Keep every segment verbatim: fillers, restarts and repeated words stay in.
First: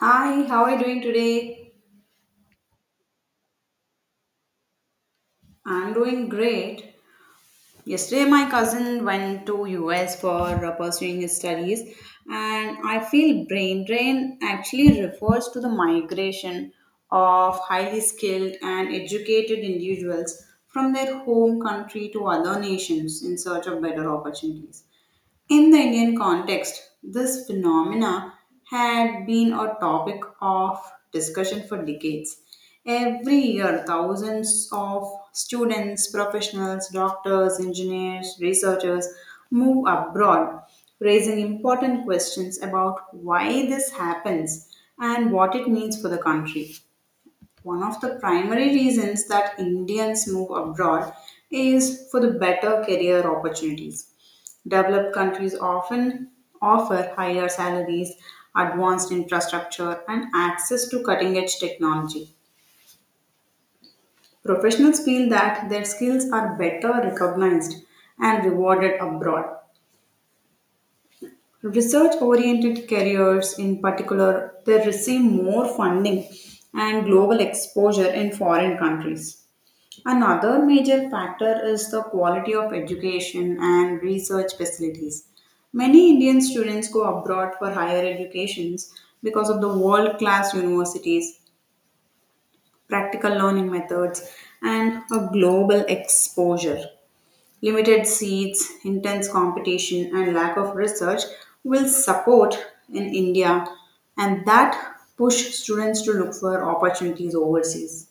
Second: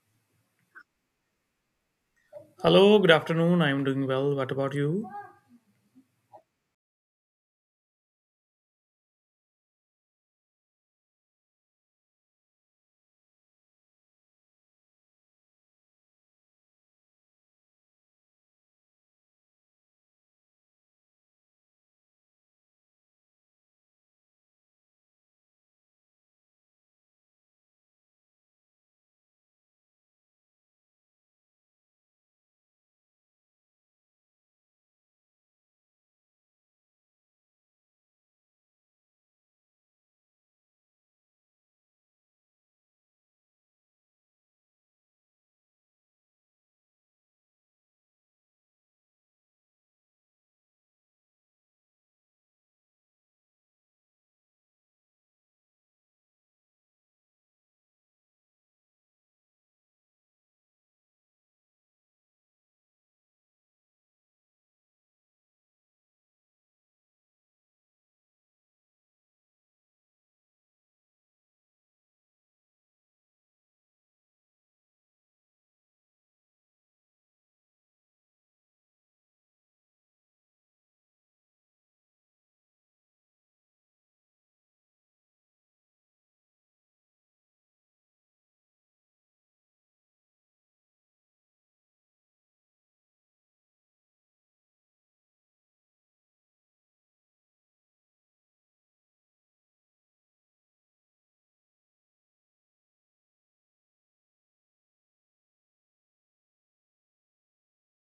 Hi, how are you doing today? Hello, good afternoon. I'm doing well. What about you? I'm doing great. Yesterday my cousin went to U S for uh, pursuing his studies, and I feel brain drain actually refers to the migration of highly skilled and educated individuals from their home country to other nations in search of better opportunities. In the Indian context, this phenomena had been a topic of discussion for decades. Every year, thousands of students, professionals, doctors, engineers, researchers move abroad, raising important questions about why this happens and what it means for the country. One of the primary reasons that Indians move abroad is for the better career opportunities. Developed countries often offer higher salaries, advanced infrastructure, and access to cutting edge technology. Professionals feel that their skills are better recognized and rewarded abroad. Research oriented careers, in particular, they receive more funding and global exposure in foreign countries. Another major factor is the quality of education and research facilities. Many Indian students go abroad for higher educations because of the world class universities, practical learning methods, and a global exposure. Limited seats, intense competition, and lack of research will support in India, and that push students to look for opportunities overseas.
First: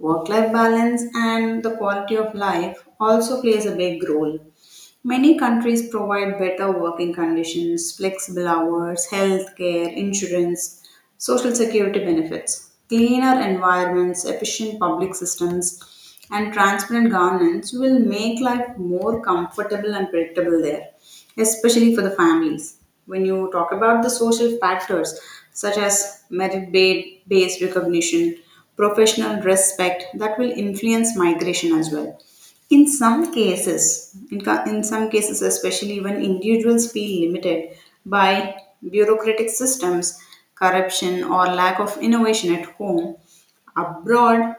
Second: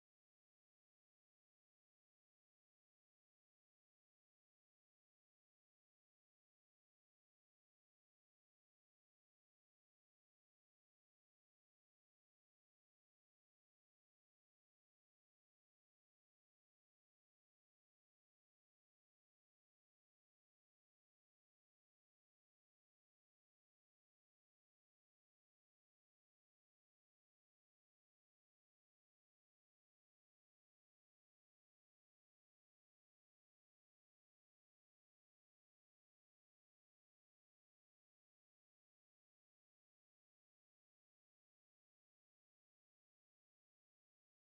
Work life balance and the quality of life also plays a big role. Many countries provide better working conditions, flexible hours, health care, insurance, social security benefits. Cleaner environments, efficient public systems, and transparent governance will make life more comfortable and predictable there, especially for the families. When you talk about the social factors such as merit ba- based recognition, professional respect, that will influence migration as well. In some cases, in, ca- in some cases, especially when individuals feel limited by bureaucratic systems, corruption, or lack of innovation at home, abroad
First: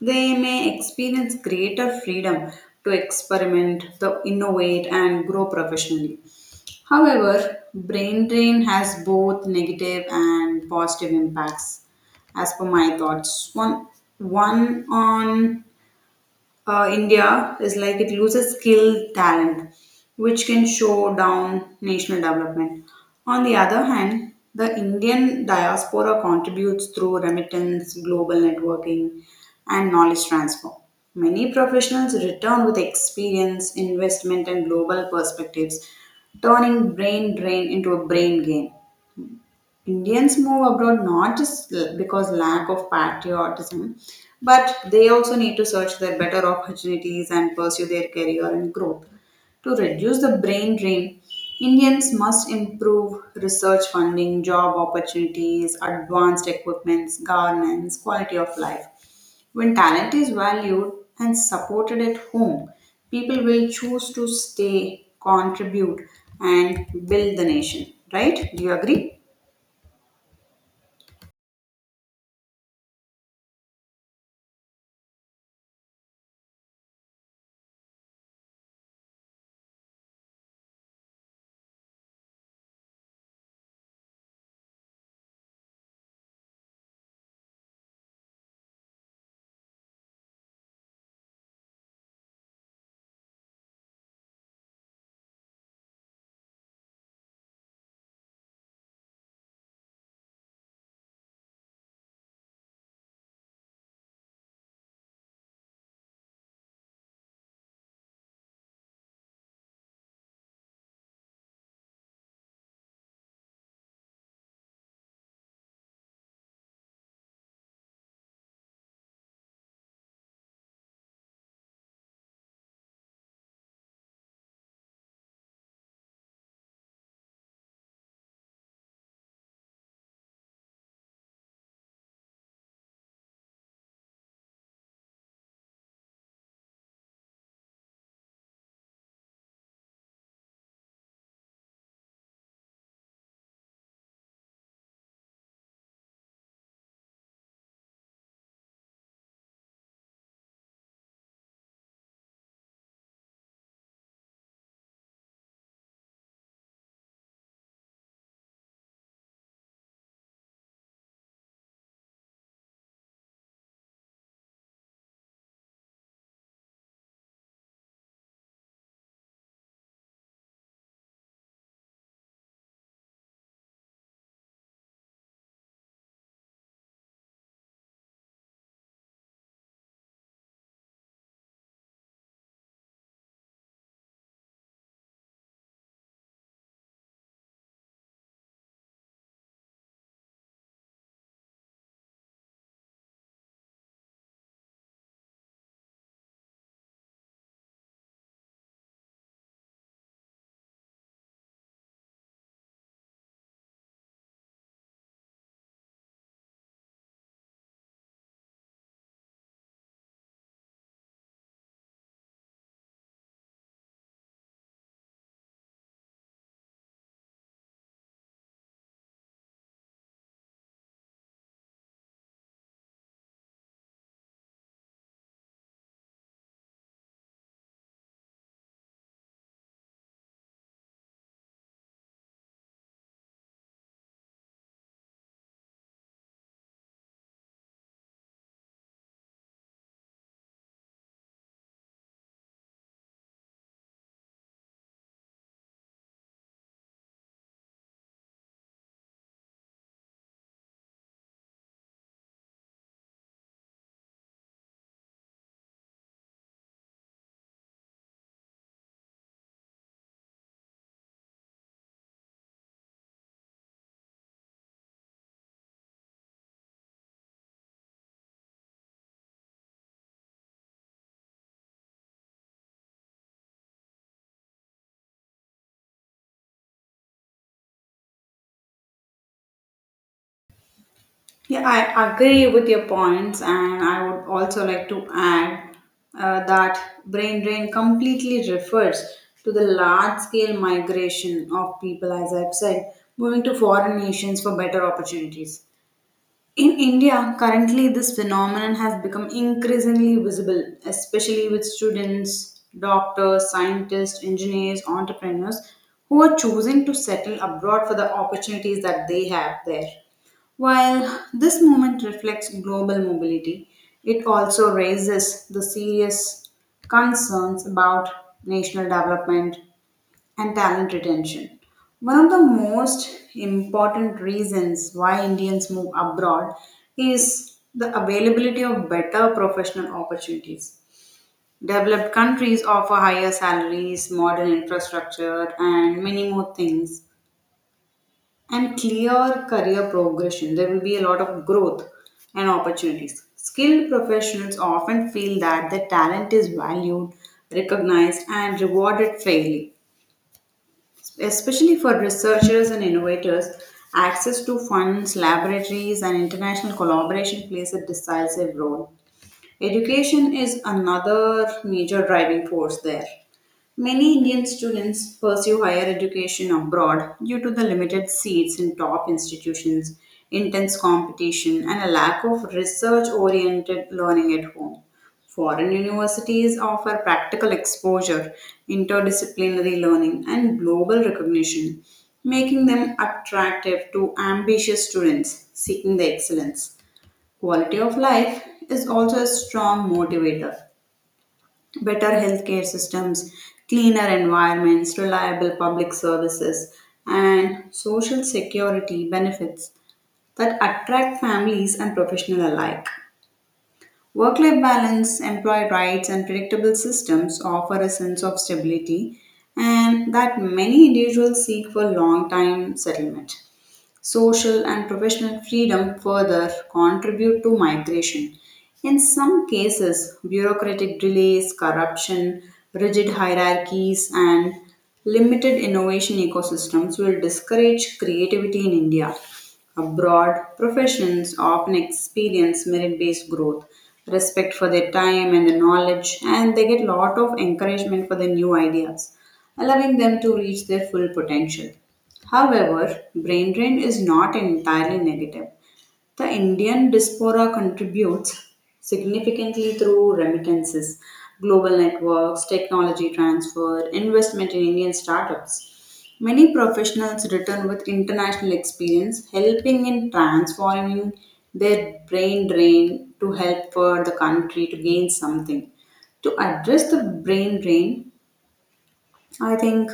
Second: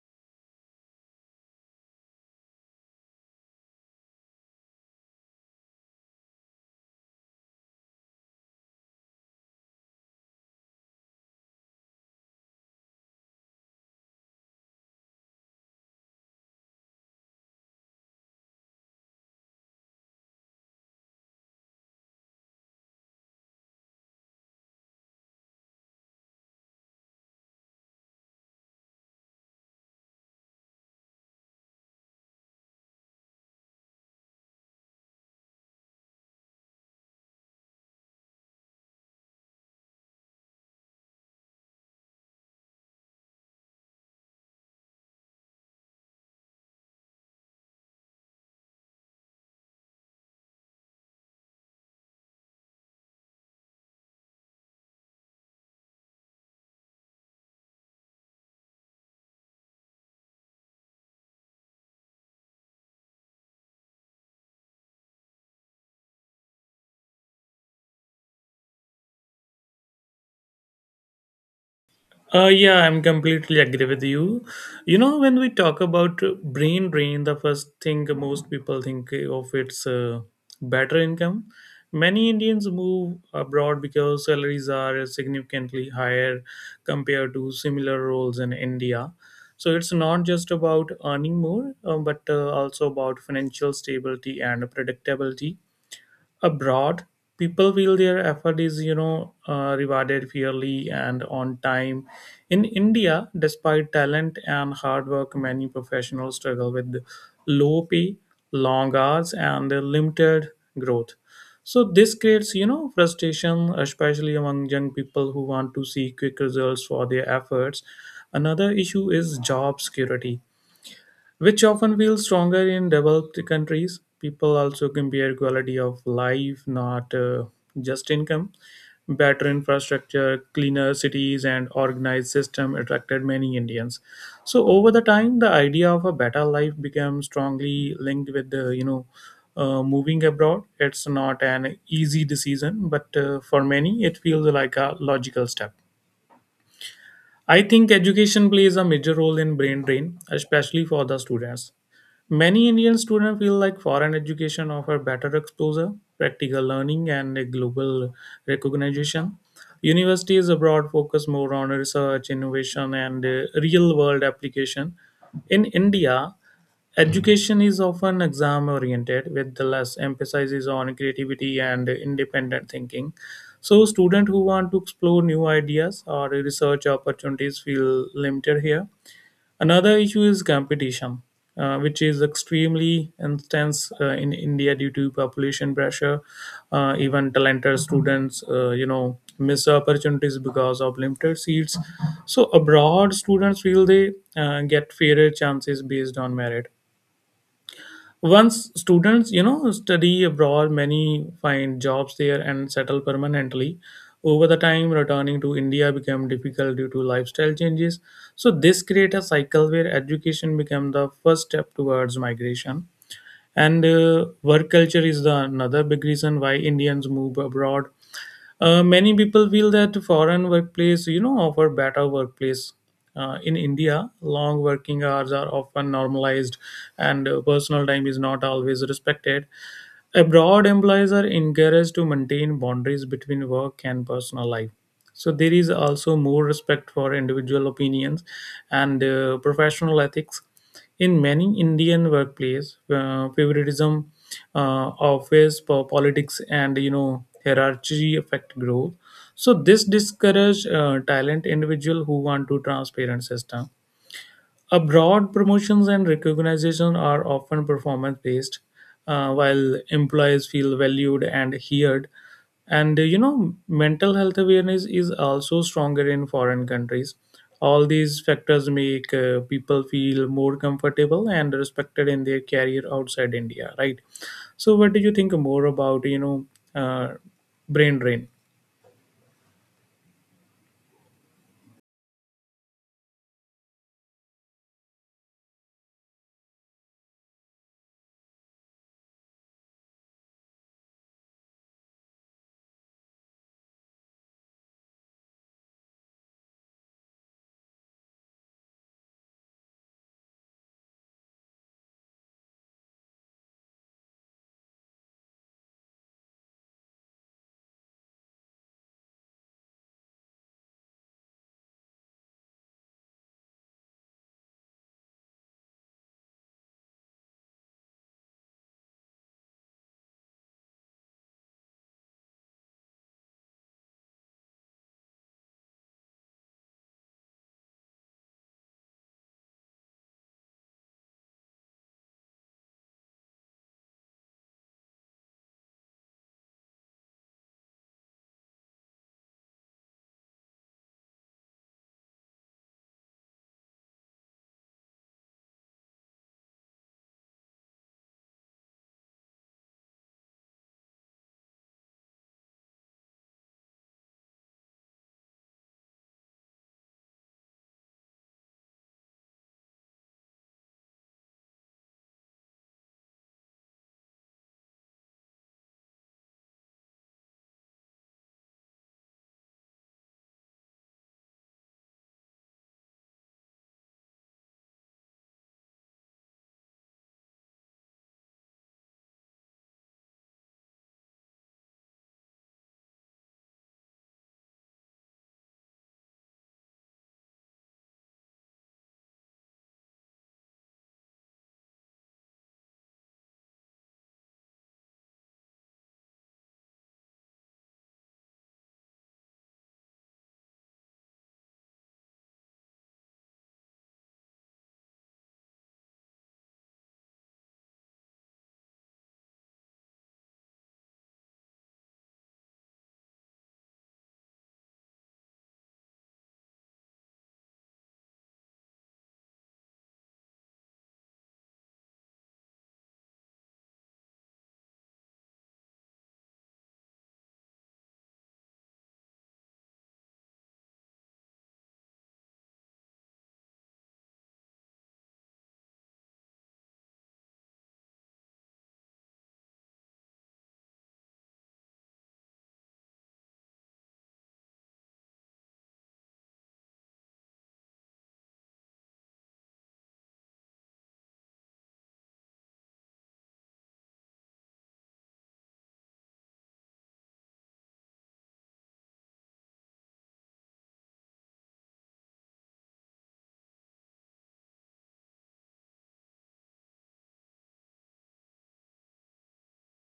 they may experience greater freedom to experiment, to innovate, and grow professionally. However, brain drain has both negative and positive impacts as per my thoughts. One, one on uh, India is like it loses skilled talent, which can show down national development. On the other hand, the Indian diaspora contributes through remittance, global networking, and knowledge transfer. Many professionals return with experience, investment, and global perspectives, turning brain drain into a brain gain. Indians move abroad not just l- because lack of patriotism, but they also need to search their better opportunities and pursue their career and growth. To reduce the brain drain, Indians must improve research funding, job opportunities, advanced equipments, governance, quality of life. When talent is valued and supported at home, people will choose to stay, contribute, and build the nation. Right? Do you agree? Uh, yeah, I'm completely agree with you. You know, when we talk about uh, brain drain, the first thing most people think of it's uh, better income. Many Indians move abroad because salaries are significantly higher compared to similar roles in India. So it's not just about earning more, uh, but uh, also about financial stability and predictability. Abroad, people feel their effort is you know uh, rewarded fairly and on time. In india despite talent and hard work, many professionals struggle with low pay, long hours, and limited growth. So this creates you know frustration, especially among young people who want to see quick results for their efforts. Another issue is job security, which often feels stronger in developed countries. People also compare quality of life, not uh, just income. Better infrastructure, cleaner cities, and organized system attracted many Indians. So over the time, the idea of a better life became strongly linked with the you know uh, moving abroad. It's not an easy decision, but uh, for many, it feels like a logical step. I think education plays a major role in brain drain, especially for the students. Many Indian students feel like foreign education offer better exposure, practical learning, and a global recognition. Universities abroad focus more on research, innovation, and real world application. In India, education is often exam oriented with the less emphasis on creativity and independent thinking. So students who want to explore new ideas or research opportunities feel limited here. Another issue is competition, uh, which is extremely intense uh, in India due to population pressure. Uh, even talented students, uh, you know, miss opportunities because of limited seats. So abroad, students feel they uh, get fairer chances based on merit. Once students, you know, study abroad, many find jobs there and settle permanently. Over the time, returning to India became difficult due to lifestyle changes. So this create a cycle where education became the first step towards migration. And uh, work culture is the another big reason why Indians move abroad. Uh, many people feel that foreign workplace, you know, offer better workplace. Uh, in India, long working hours are often normalized, and uh, personal time is not always respected. Abroad, employees are encouraged to maintain boundaries between work and personal life. So there is also more respect for individual opinions and uh, professional ethics. In many Indian workplace, uh, favoritism, uh, office po- politics, and you know hierarchy affect growth. So this discourage uh, talent individual who want to transparent system. Abroad, promotions and recognition are often performance based, uh, while employees feel valued and heard. And uh, you know, mental health awareness is also stronger in foreign countries. All these factors make uh, people feel more comfortable and respected in their career outside India, right? So, what do you think more about, you know, uh, brain drain? Yeah, I agree with your points, and I would also like to add uh, that brain drain completely refers to the large scale migration of people, as I've said, moving to foreign nations for better opportunities. In India, currently this phenomenon has become increasingly visible, especially with students, doctors, scientists, engineers, entrepreneurs who are choosing to settle abroad for the opportunities that they have there. While this movement reflects global mobility, it also raises the serious concerns about national development, and talent retention. One of the most important reasons why Indians move abroad is the availability of better professional opportunities. Developed countries offer higher salaries, modern infrastructure, and many more things, and clear career progression. There will be a lot of growth and opportunities. Skilled professionals often feel that their talent is valued, recognized, and rewarded fairly. Especially for researchers and innovators, access to funds, laboratories, and international collaboration plays a decisive role. Education is another major driving force there. Many Indian students pursue higher education abroad due to the limited seats in top institutions, intense competition, and a lack of research oriented learning at home. Foreign universities offer practical exposure, interdisciplinary learning, and global recognition, making them attractive to ambitious students seeking the excellence. Quality of life is also a strong motivator. Better healthcare systems, cleaner environments, reliable public services, and social security benefits that attract families and professionals alike. Work life balance, employee rights, and predictable systems offer a sense of stability and that many individuals seek for long time settlement. Social and professional freedom further contribute to migration. In some cases, bureaucratic delays, corruption, rigid hierarchies, and limited innovation ecosystems will discourage creativity in India. Abroad, professions often experience merit based growth, respect for their time and their knowledge, and they get a lot of encouragement for their new ideas, allowing them to reach their full potential. However, brain drain is not entirely negative. The Indian diaspora contributes significantly through remittances, global networks, technology transfer, investment in Indian startups. Many professionals return with international experience, helping in transforming their brain drain to help for the country to gain something. To address the brain drain, I think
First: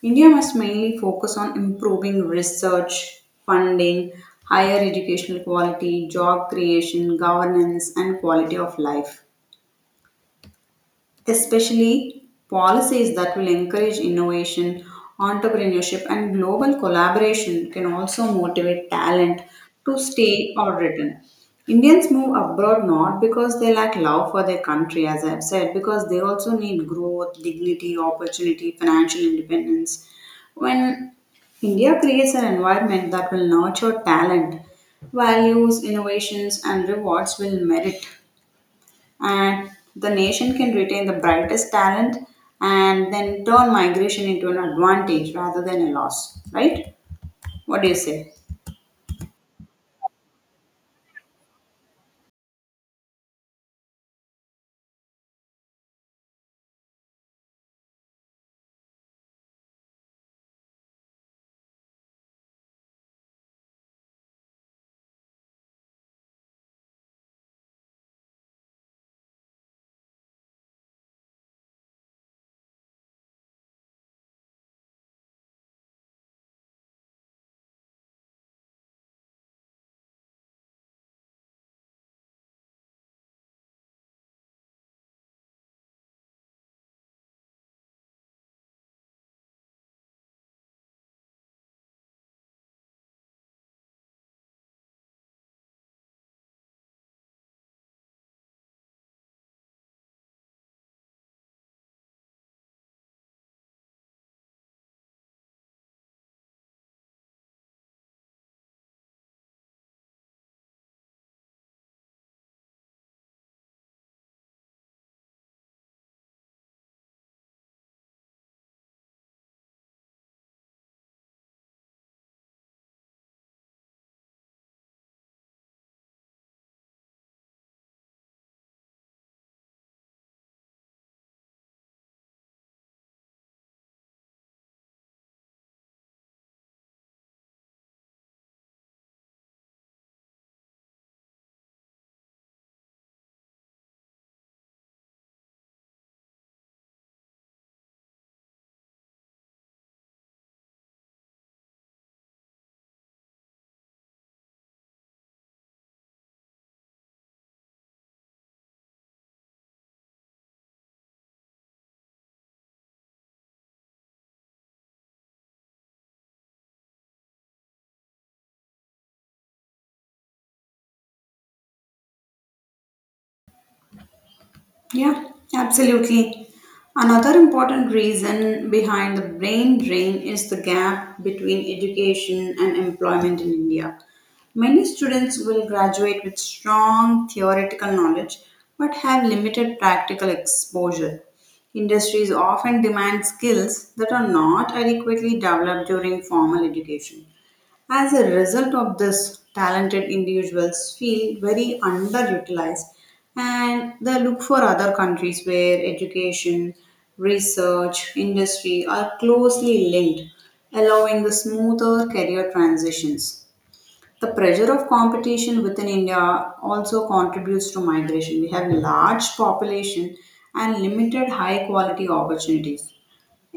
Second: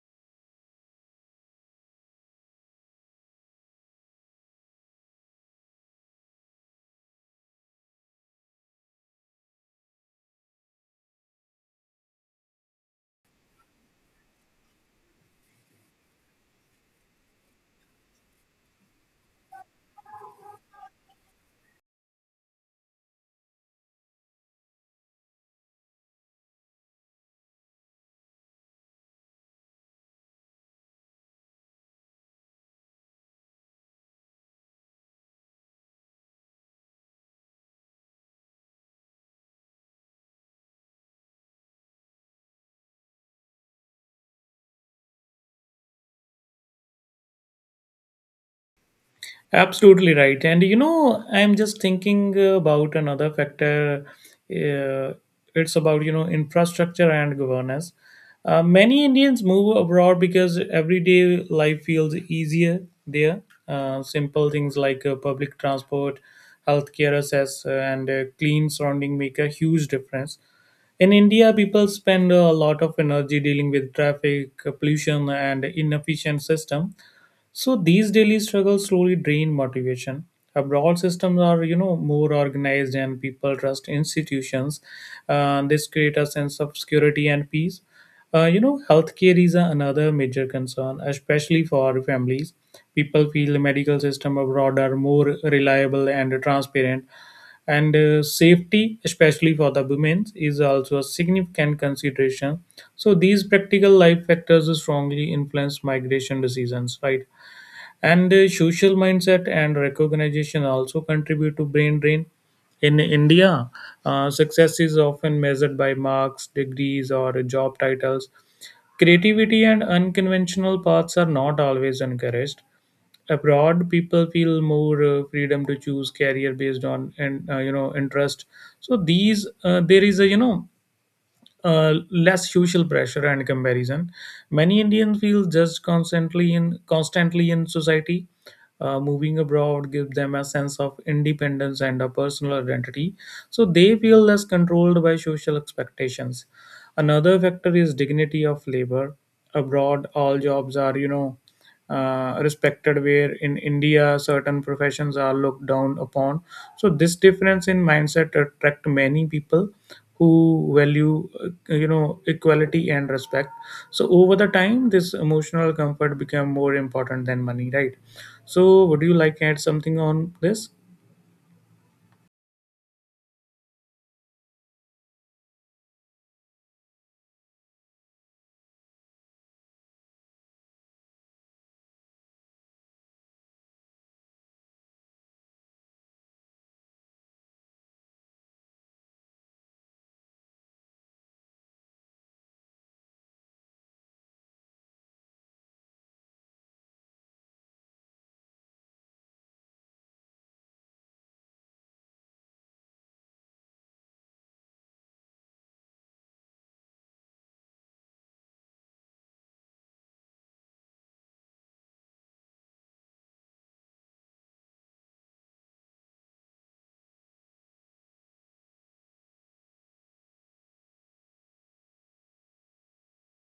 India must mainly focus on improving research, funding, higher educational quality, job creation, governance, and quality of life, especially policies that will encourage innovation, entrepreneurship, and global collaboration can also motivate talent to stay or return. Indians move abroad not because they lack love for their country, as I've said, because they also need growth, dignity, opportunity, financial independence. When India creates an environment that will nurture talent, values, innovations, and rewards will merit, and the nation can retain the brightest talent and then turn migration into an advantage rather than a loss. Right? What do you say? Absolutely right. And you know, I'm just thinking about another factor. Uh, it's about, you know, infrastructure and governance. Uh, many Indians move abroad because everyday life feels easier there. Uh, simple things like uh, public transport, healthcare access, uh, and uh, clean surrounding make a huge difference. In India, people spend a lot of energy dealing with traffic, pollution, and inefficient system. So these daily struggles slowly drain motivation. Abroad systems are, you know, more organized and people trust institutions. Uh, this create a sense of security and peace. Uh, you know, healthcare is a- another major concern, especially for families. People feel the medical system abroad are more reliable and transparent, and uh, safety, especially for the women, is also a significant consideration. So these practical life factors strongly influence migration decisions, right? And uh, social mindset and recognition also contribute to brain drain in India. Uh, success is often measured by marks, degrees, or job titles. Creativity and unconventional paths are not always encouraged. Abroad, people feel more uh, freedom to choose career based on and uh, you know interest. So these uh, there is a you know uh, less social pressure and comparison. Many Indians feel judged constantly in constantly in society. Uh, moving abroad gives them a sense of independence and a personal identity, so they feel less controlled by social expectations. Another factor is dignity of labor. Abroad, all jobs are, you know, uh, respected, where in India, certain professions are looked down upon. So, this difference in mindset attract many people who value, uh, you know, equality and respect. So, over the time, this emotional comfort become more important than money, right? So, would you like to add something on this? Yeah, absolutely. Another important reason behind the brain drain is the gap between education and employment in India. Many students will graduate with strong theoretical knowledge but have limited practical exposure. Industries often demand skills that are not adequately developed during formal education. As a result of this, talented individuals feel very underutilized and they look for other countries where education, research, industry are closely linked, allowing the smoother career transitions. The pressure of competition within India also contributes to migration. We have large population and limited high quality opportunities.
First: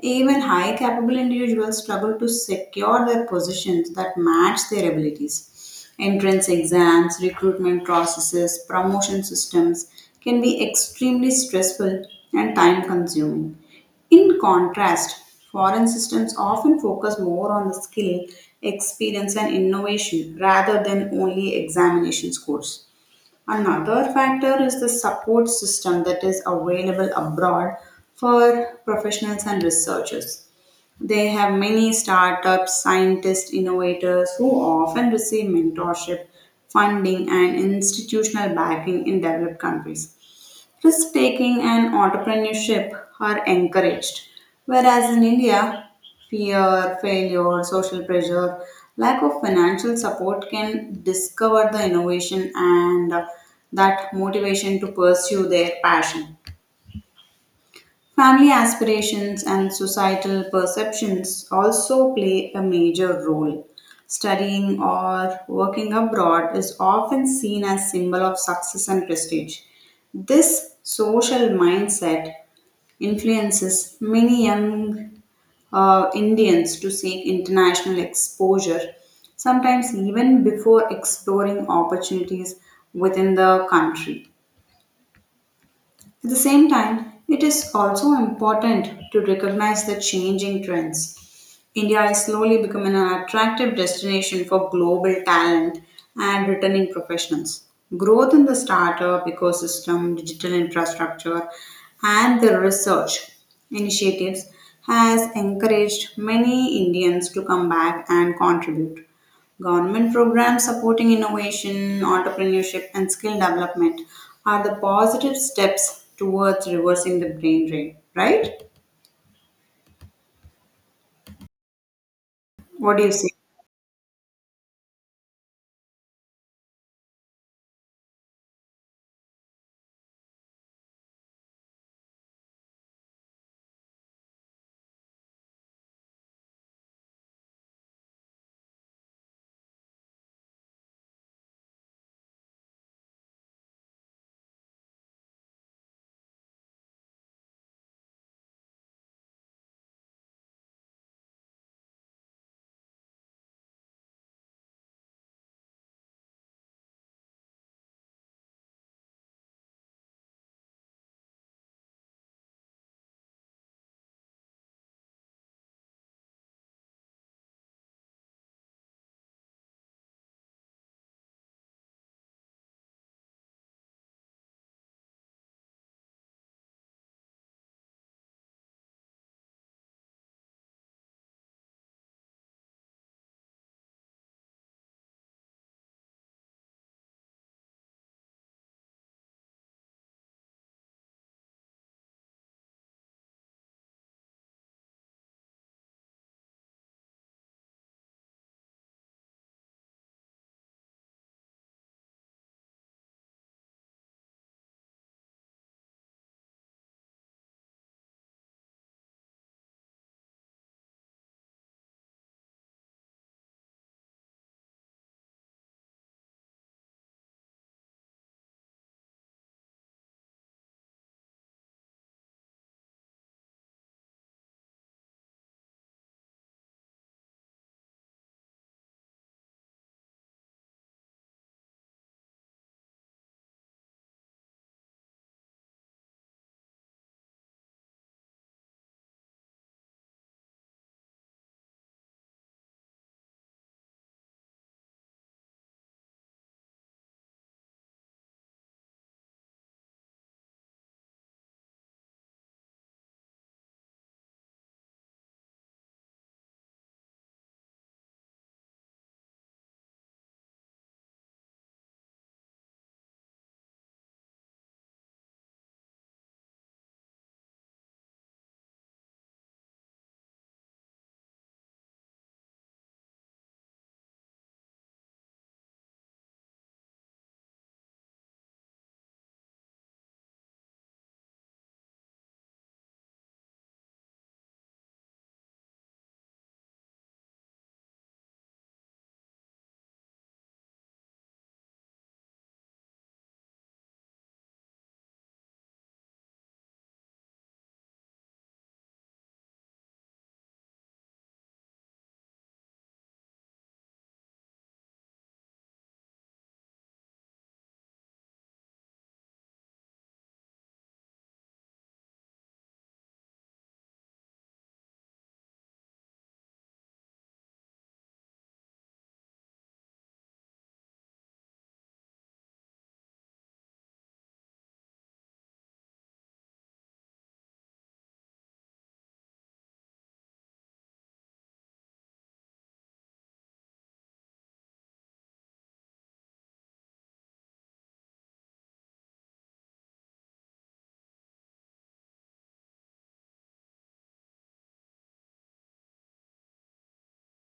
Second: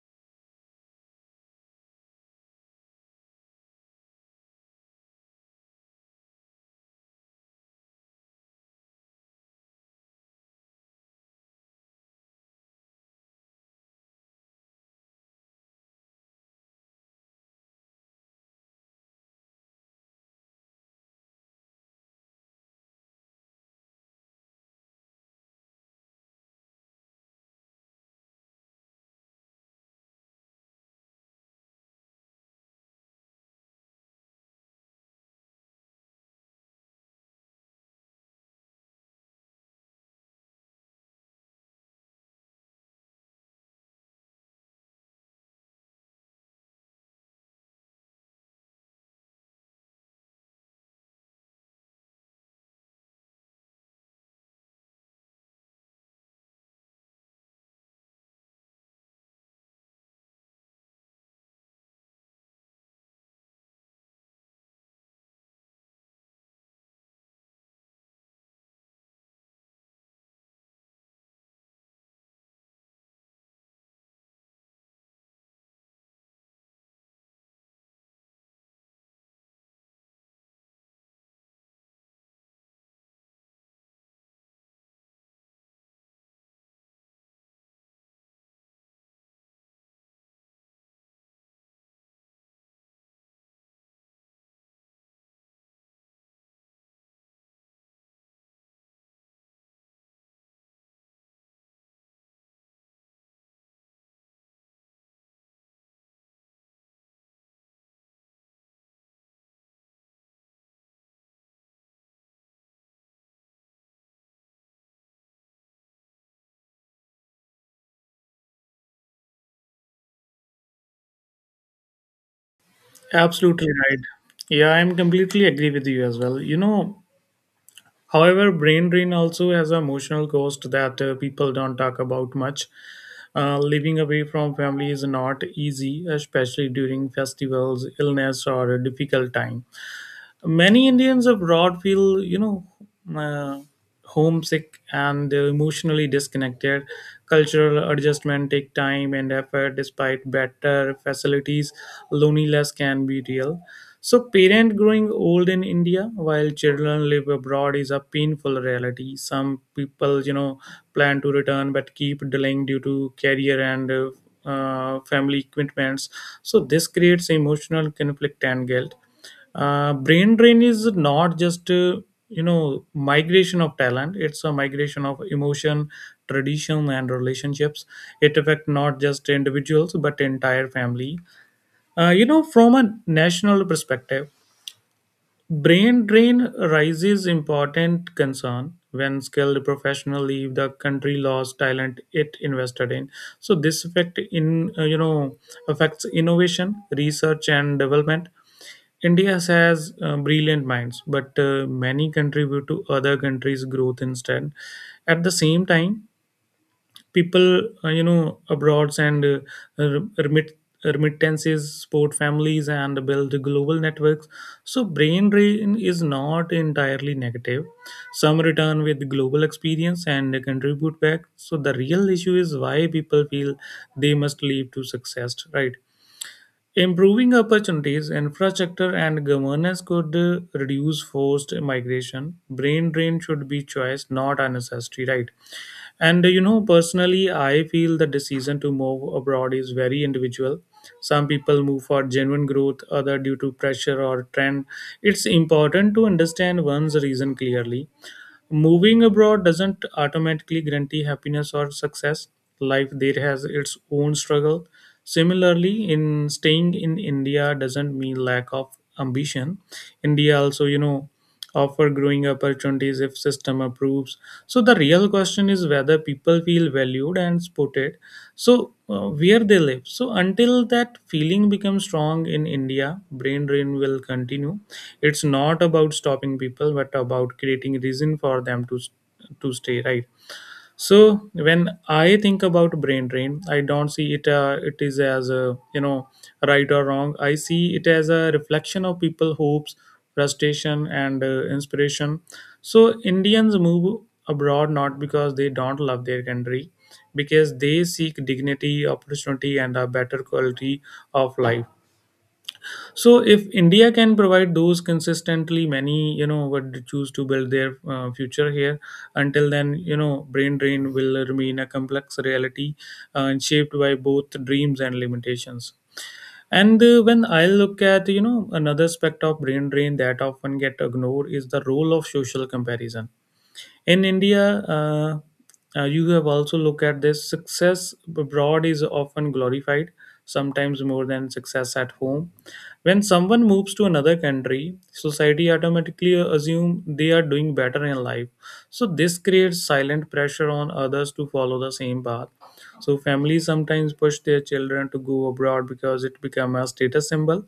Even high capable individuals struggle to secure their positions that match their abilities. Entrance exams, recruitment processes, promotion systems can be extremely stressful and time consuming. In contrast, foreign systems often focus more on the skill, experience, and innovation rather than only examination scores. Another factor is the support system that is available abroad for professionals and researchers. They have many startups, scientists, innovators who often receive mentorship, funding, and institutional backing in developed countries. Risk taking and entrepreneurship are encouraged. Whereas in India, fear, failure, social pressure, lack of financial support can discover the innovation and uh, that motivation to pursue their passion. Family aspirations and societal perceptions also play a major role. Studying or working abroad is often seen as symbol of success and prestige. This social mindset influences many young uh, Indians to seek international exposure, sometimes even before exploring opportunities within the country. At the same time, it is also important to recognize the changing trends. India is slowly becoming an attractive destination for global talent and returning professionals. Growth in the startup ecosystem, digital infrastructure, and the research initiatives has encouraged many Indians to come back and contribute. Government programs supporting innovation, entrepreneurship, and skill development are the positive steps towards reversing the brain drain, right? What do you say? Absolutely right. Yeah, I'm completely agree with you as well. You know, However, brain drain also has an emotional cost that uh, people don't talk about much. Uh, living away from family is not easy, especially during festivals, illness, or a difficult time. Many Indians abroad feel, you know, uh, homesick and uh, emotionally disconnected. Cultural adjustment take time and effort. Despite better facilities, loneliness can be real. So, parent growing old in India while children live abroad is a painful reality. Some people, you know, plan to return but keep delaying due to career and uh, uh, family commitments. So, this creates emotional conflict and guilt. Uh, brain drain is not just uh, you know migration of talent. It's a migration of emotion, tradition, and relationships. It affect not just individuals but entire family uh, you know from a national perspective. Brain drain rises important concern when skilled professionals leave the country, lost talent it invested in. So this effect in uh, you know affects innovation, research, and development. India has uh, brilliant minds, but uh, many contribute to other countries' growth instead. At the same time, people uh, you know abroads and uh, remit remittances support families and build global networks. So brain drain is not entirely negative. Some return with global experience and contribute back. So the real issue is why people feel they must leave to success, right? Improving opportunities, infrastructure, and governance could uh, reduce forced migration. Brain drain should be choice, not a necessity, right? And uh, you know, personally, I feel the decision to move abroad is very individual. Some people move for genuine growth, other due to pressure or trend. It's important to understand one's reason clearly. Moving abroad doesn't automatically guarantee happiness or success. Life there has its own struggle. Similarly, in staying in India doesn't mean lack of ambition. India also, you know, offer growing opportunities if system approves. So the real question is whether people feel valued and supported. So uh, where they live. So until that feeling becomes strong in India, brain drain will continue. It's not about stopping people, but about creating reason for them to to stay. Right. So when I think about brain drain, I don't see it uh, it is as a you know right or wrong. I see it as a reflection of people hopes, frustration, and uh, inspiration. So Indians move abroad not because they don't love their country, because they seek dignity, opportunity, and a better quality of life. So if India can provide those consistently, many you know would choose to build their uh, future here. Until then, you know, brain drain will remain a complex reality, uh, shaped by both dreams and limitations. And uh, when I look at you know another aspect of brain drain that often get ignored is the role of social comparison in India. uh, uh, you have also look at this. Success abroad is often glorified, sometimes more than success at home. When someone moves to another country, society automatically assume they are doing better in life. So this creates silent pressure on others to follow the same path. So families sometimes push their children to go abroad because it become a status symbol.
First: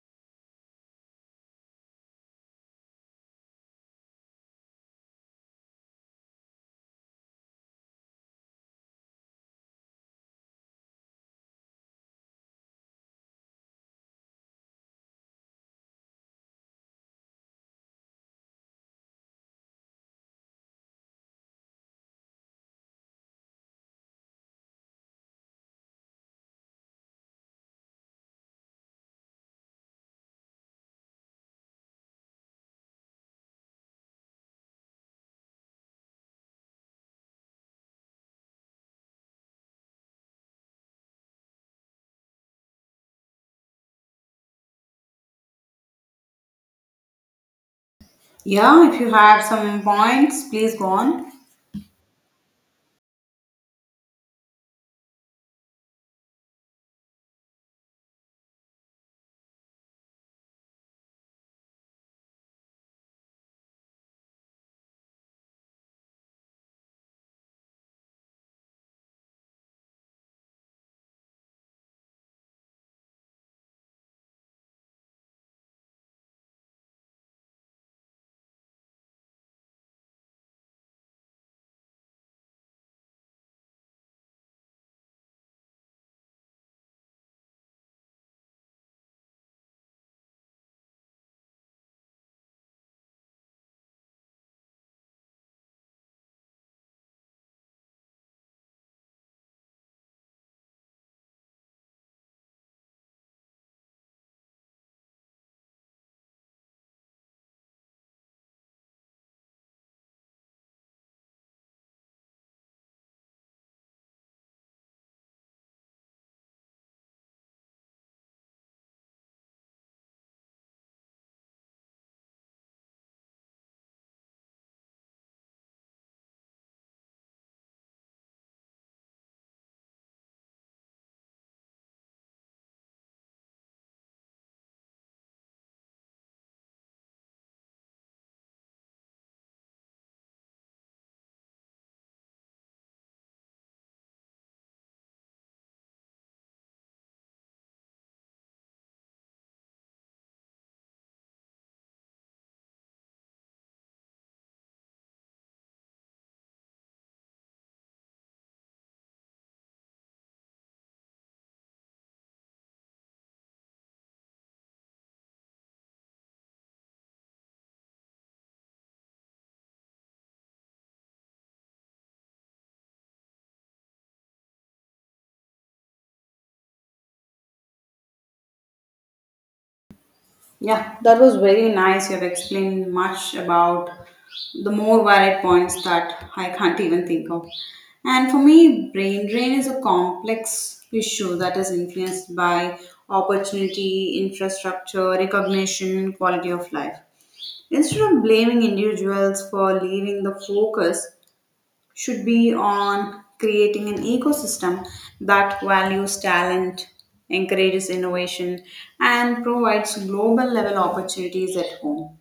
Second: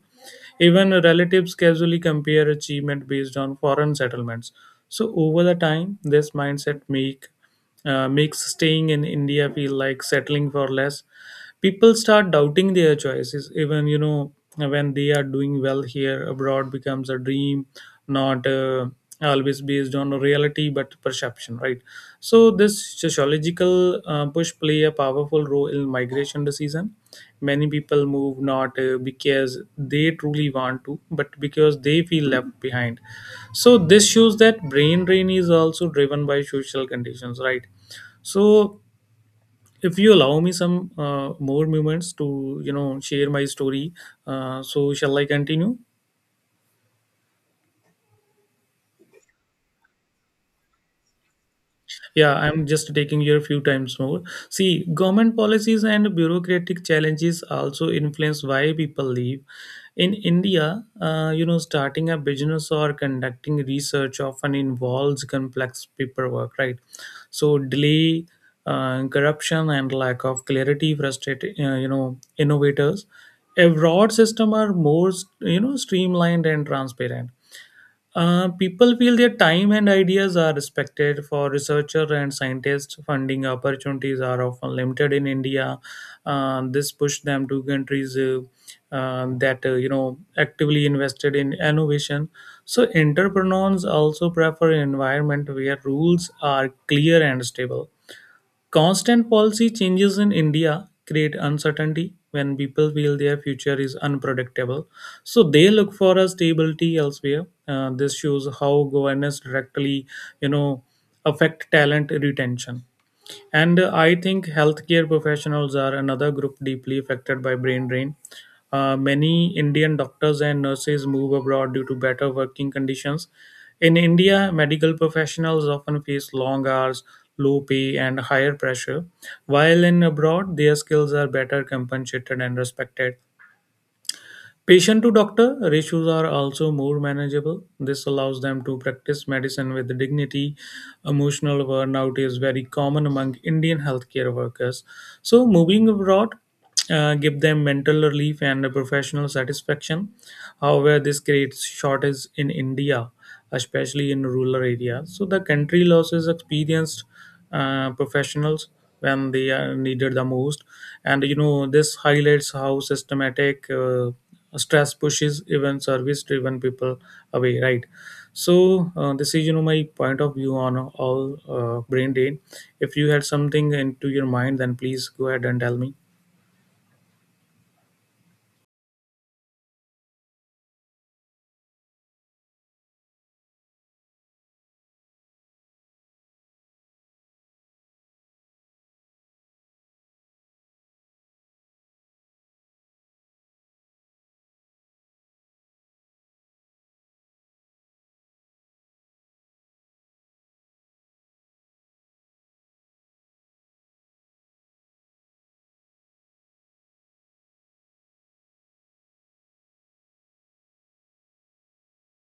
Even relatives casually compare achievement based on foreign settlements. So over the time, this mindset make uh, makes staying in India feel like settling for less. People start doubting their choices, even you know when they are doing well here. Abroad becomes a dream, not uh, always based on reality but perception, right? So this sociological uh, push play a powerful role in migration decision. Many people move not uh, because they truly want to, but because they feel left behind. So this shows that brain drain is also driven by social conditions, right? So if you allow me some uh, more moments to you know share my story, uh, so shall I continue? Yeah, if you have some points, please go on. Yeah, I'm just taking here a few times more. See, government policies and bureaucratic challenges also influence why people leave. In India, uh, you know, starting a business or conducting research often involves complex paperwork, right? So delay, uh, corruption, and lack of clarity frustrate uh, you know innovators. A broad system are more you know streamlined and transparent, uh, people feel their time and ideas are respected. For researcher and scientists, funding opportunities are often limited in India. Uh, this pushed them to countries uh, uh, that uh, you know actively invested in innovation. So entrepreneurs also prefer an environment where rules are clear and stable. Constant policy changes in India create uncertainty when people feel their future is unpredictable. So they look for a stability elsewhere. Uh, this shows how governance directly, you know, affect talent retention. And uh, I think healthcare professionals are another group deeply affected by brain drain. Uh, many Indian doctors and nurses move abroad due to better working conditions. In India, medical professionals often face long hours, low pay, and higher pressure, while in abroad, their skills are better compensated and respected. Patient to doctor ratios are also more manageable. This allows them to practice medicine with dignity. Emotional burnout is very common among Indian healthcare workers. So, moving abroad uh, give them mental relief and professional satisfaction. However, this creates shortage in India, especially in rural areas. So, the country losses experienced uh, professionals when they are needed the most, and you know this highlights how systematic uh, stress pushes even service driven people away, right? So uh, this is you know my point of view on all uh, brain drain. If you had something into your mind, then please go ahead and tell me. Yeah, that was very nice. You have explained much about the more varied points that I can't even think of. And for me, brain drain is a complex issue that is influenced by opportunity, infrastructure, recognition, quality of life. Instead of blaming individuals for leaving the focus, should be on creating an ecosystem that values talent, encourages innovation, and provides global level opportunities at home.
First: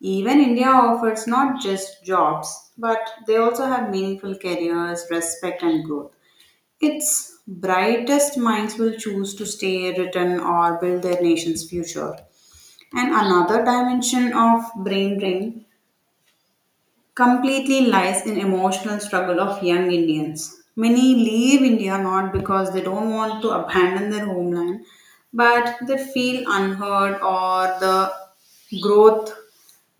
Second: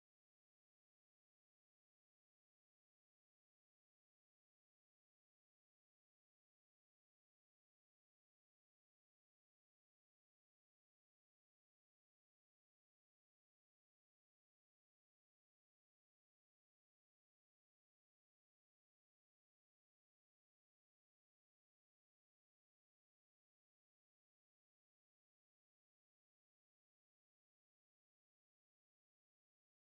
Even India offers not just jobs, but they also have meaningful careers, respect, and growth. Its brightest minds will choose to stay, return, or build their nation's future. And another dimension of brain drain completely lies in emotional struggle of young Indians. Many leave India not because they don't want to abandon their homeland, but they feel unheard or the growth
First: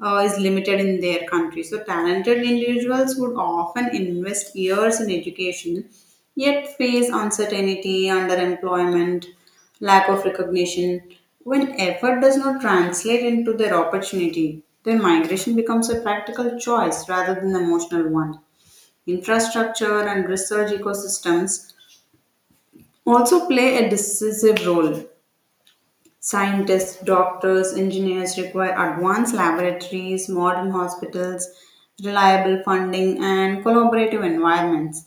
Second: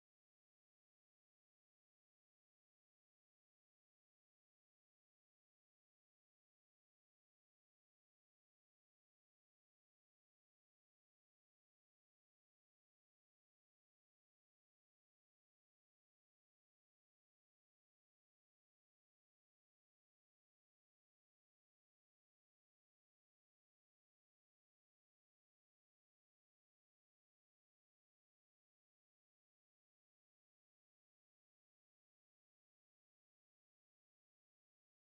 uh, is limited in their country. So, talented individuals would often invest years in education, yet face uncertainty, underemployment, lack of recognition. When effort does not translate into their opportunity, their migration becomes a practical choice rather than an emotional one. Infrastructure and research ecosystems also play a decisive role. Scientists, doctors, engineers require advanced laboratories, modern hospitals, reliable funding, and collaborative environments.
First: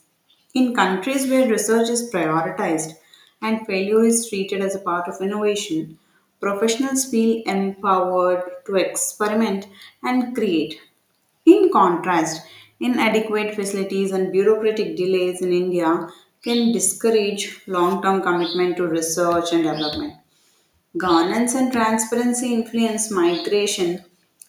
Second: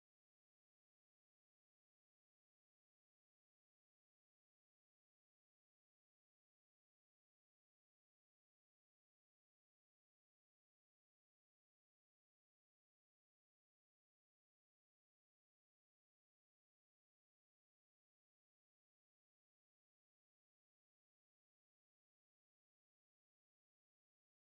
In countries where research is prioritized and failure is treated as a part of innovation, professionals feel empowered to experiment and create. In contrast, inadequate facilities and bureaucratic delays in India can discourage long term commitment to research and development. Governance and transparency influence migration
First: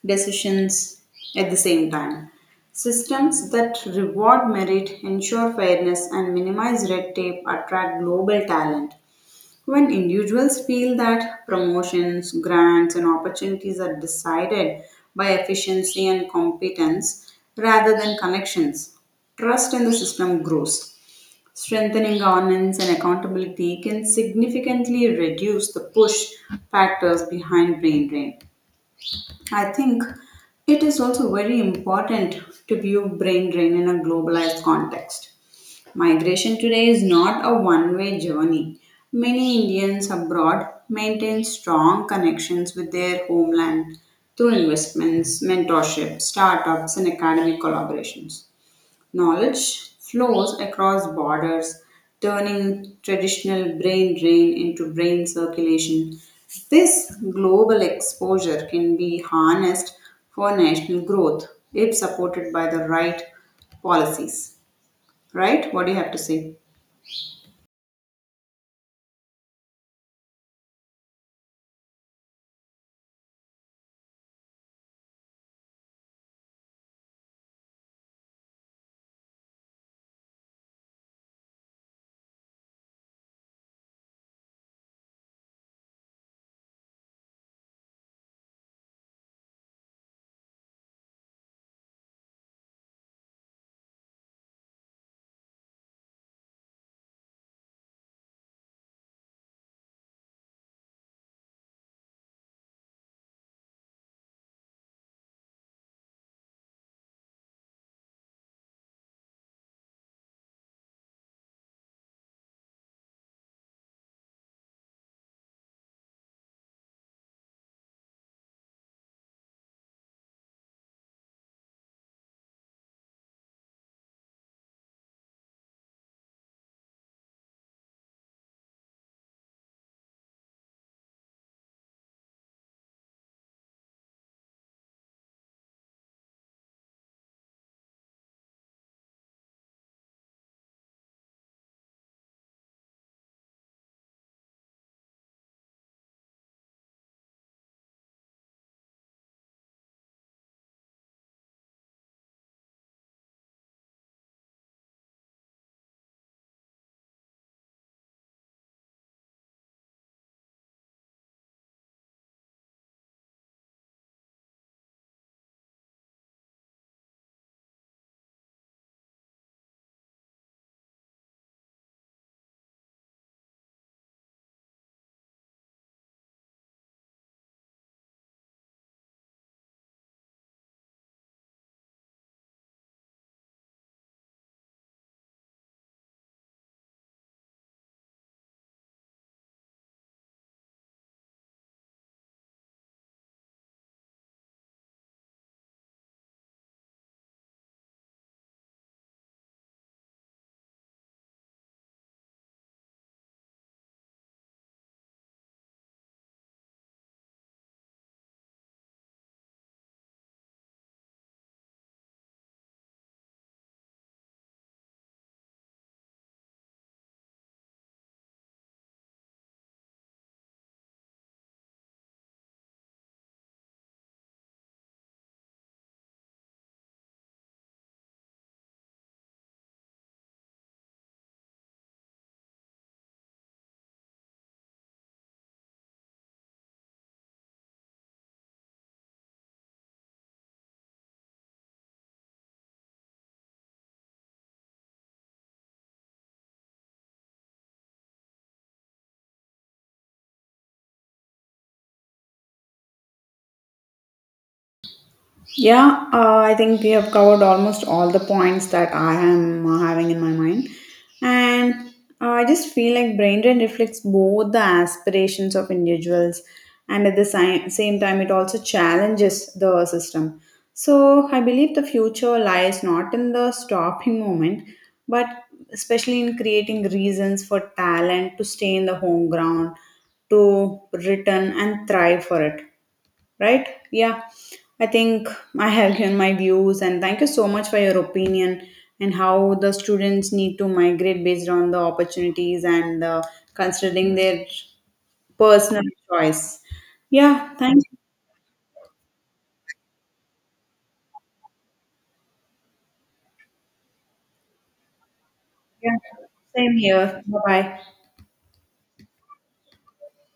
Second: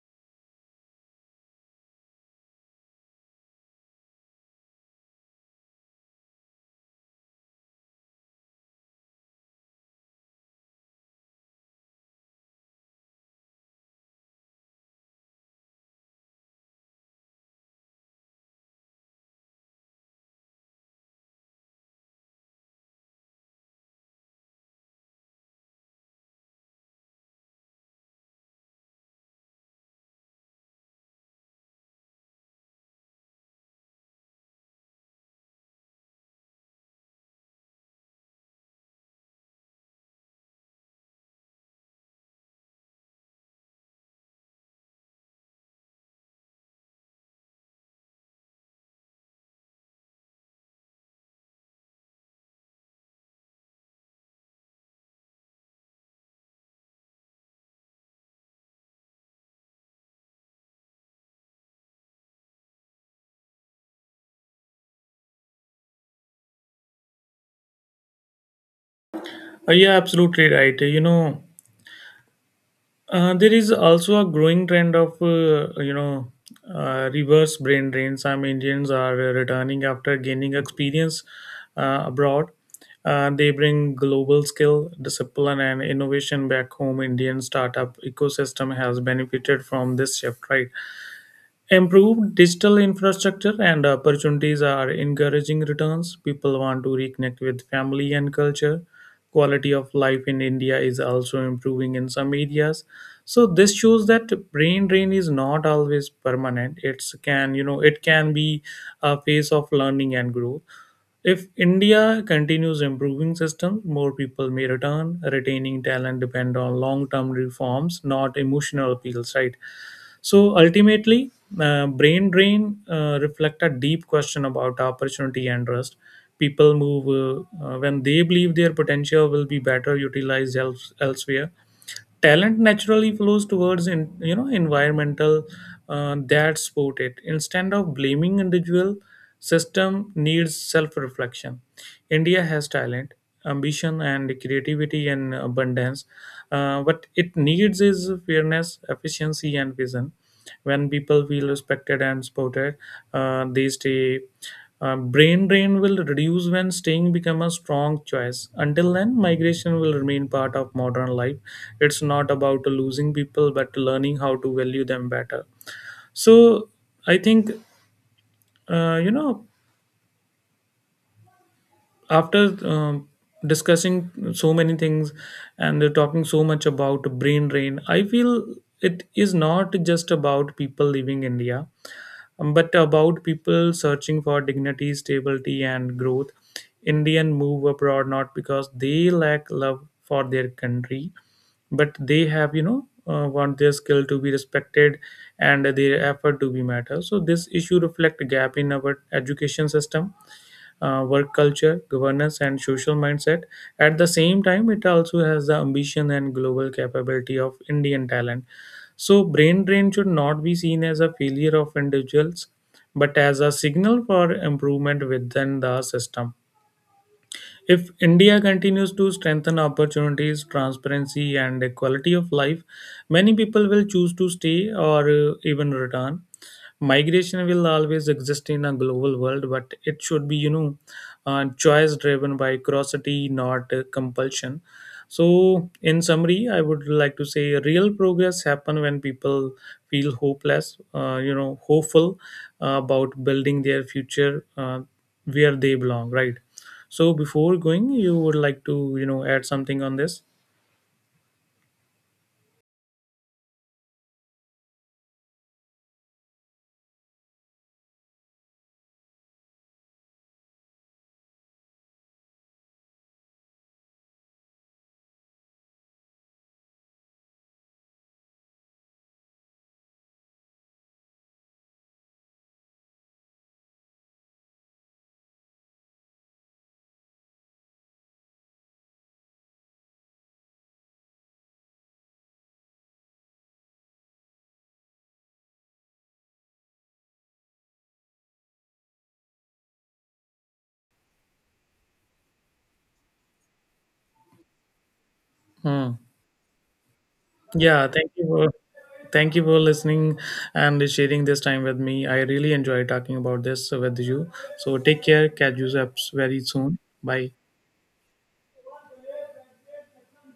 decisions at the same time. Systems that reward merit, ensure fairness, and minimize red tape attract global talent. When individuals feel that promotions, grants, and opportunities are decided by efficiency and competence rather than connections, trust in the system grows. Strengthening governance and accountability can significantly reduce the push factors behind brain drain. I think it is also very important to view brain drain in a globalized context. Migration today is not a one way journey. Many Indians abroad maintain strong connections with their homeland through investments, mentorship, startups, and academic collaborations. Knowledge flows across borders, turning traditional brain drain into brain circulation. This global exposure can be harnessed for national growth if supported by the right policies. Right? What do you have to say? Uh, yeah, absolutely right. You know Uh, there is also a growing trend of uh, you know uh, reverse brain drain. Some Indians are uh, returning after gaining experience uh, abroad. Uh, they bring global skill, discipline, and innovation back home. Indian startup ecosystem has benefited from this shift, right? Improved digital infrastructure and opportunities are encouraging returns. People want to reconnect with family and culture. Quality of life in India is also improving in some areas. So this shows that brain drain is not always permanent. It's can you know it can be a phase of learning and growth. If India continues improving systems, more people may return. Retaining talent depend on long-term reforms, not emotional appeals, right? So ultimately, uh, brain drain uh, reflect a deep question about opportunity and trust. People move uh, uh, when they believe their potential will be better utilized else, elsewhere. Talent naturally flows towards in, you know environmental uh, that support it. Instead of blaming individual, system needs self reflection. India has talent, ambition, and creativity and abundance. Uh, what it needs is fairness, efficiency, and vision. When people feel respected and supported, uh, they stay. Uh, brain drain will reduce when staying become a strong choice. Until then, migration will remain part of modern life. It's not about losing people but learning how to value them better. So I think uh, you know after um, discussing so many things and talking so much about brain drain, I feel it is not just about people leaving India, Um, but about people searching for dignity, stability, and growth. Indian move abroad not because they lack love for their country, but they have, you know, uh, want their skill to be respected and their effort to be matter. So this issue reflect a gap in our education system, uh, work culture, governance, and social mindset. At the same time, it also has the ambition and global capability of Indian talent. So, brain drain should not be seen as a failure of individuals, but as a signal for improvement within the system. If India continues to strengthen opportunities, transparency, and the quality of life, many people will choose to stay or uh, even return. Migration will always exist in a global world, but it should be you know uh, choice driven by curiosity, not uh, compulsion. So in summary, I would like to say real progress happen when people feel hopeless uh, you know hopeful uh, about building their future, uh, where they belong, right? So before going, you would like to you know add something on this? Yeah, uh, I think we have covered almost all the points that I am uh, having in my mind. And uh, I just feel like brain drain reflects both the aspirations of individuals, and at the si- same time it also challenges the system. So I believe the future lies not in the stopping moment, but especially in creating reasons for talent to stay in the home ground, to return and thrive for it, right? Yeah, I think I have given my views, and thank you so much for your opinion and how the students need to migrate based on the opportunities and uh, considering their personal Hmm. choice. Yeah, thank Yeah, you. thank you for thank you for listening and sharing this time with me. I really enjoy talking about this with you. So take care. Catch you up Yeah, very same soon. here. Bye. Bye bye.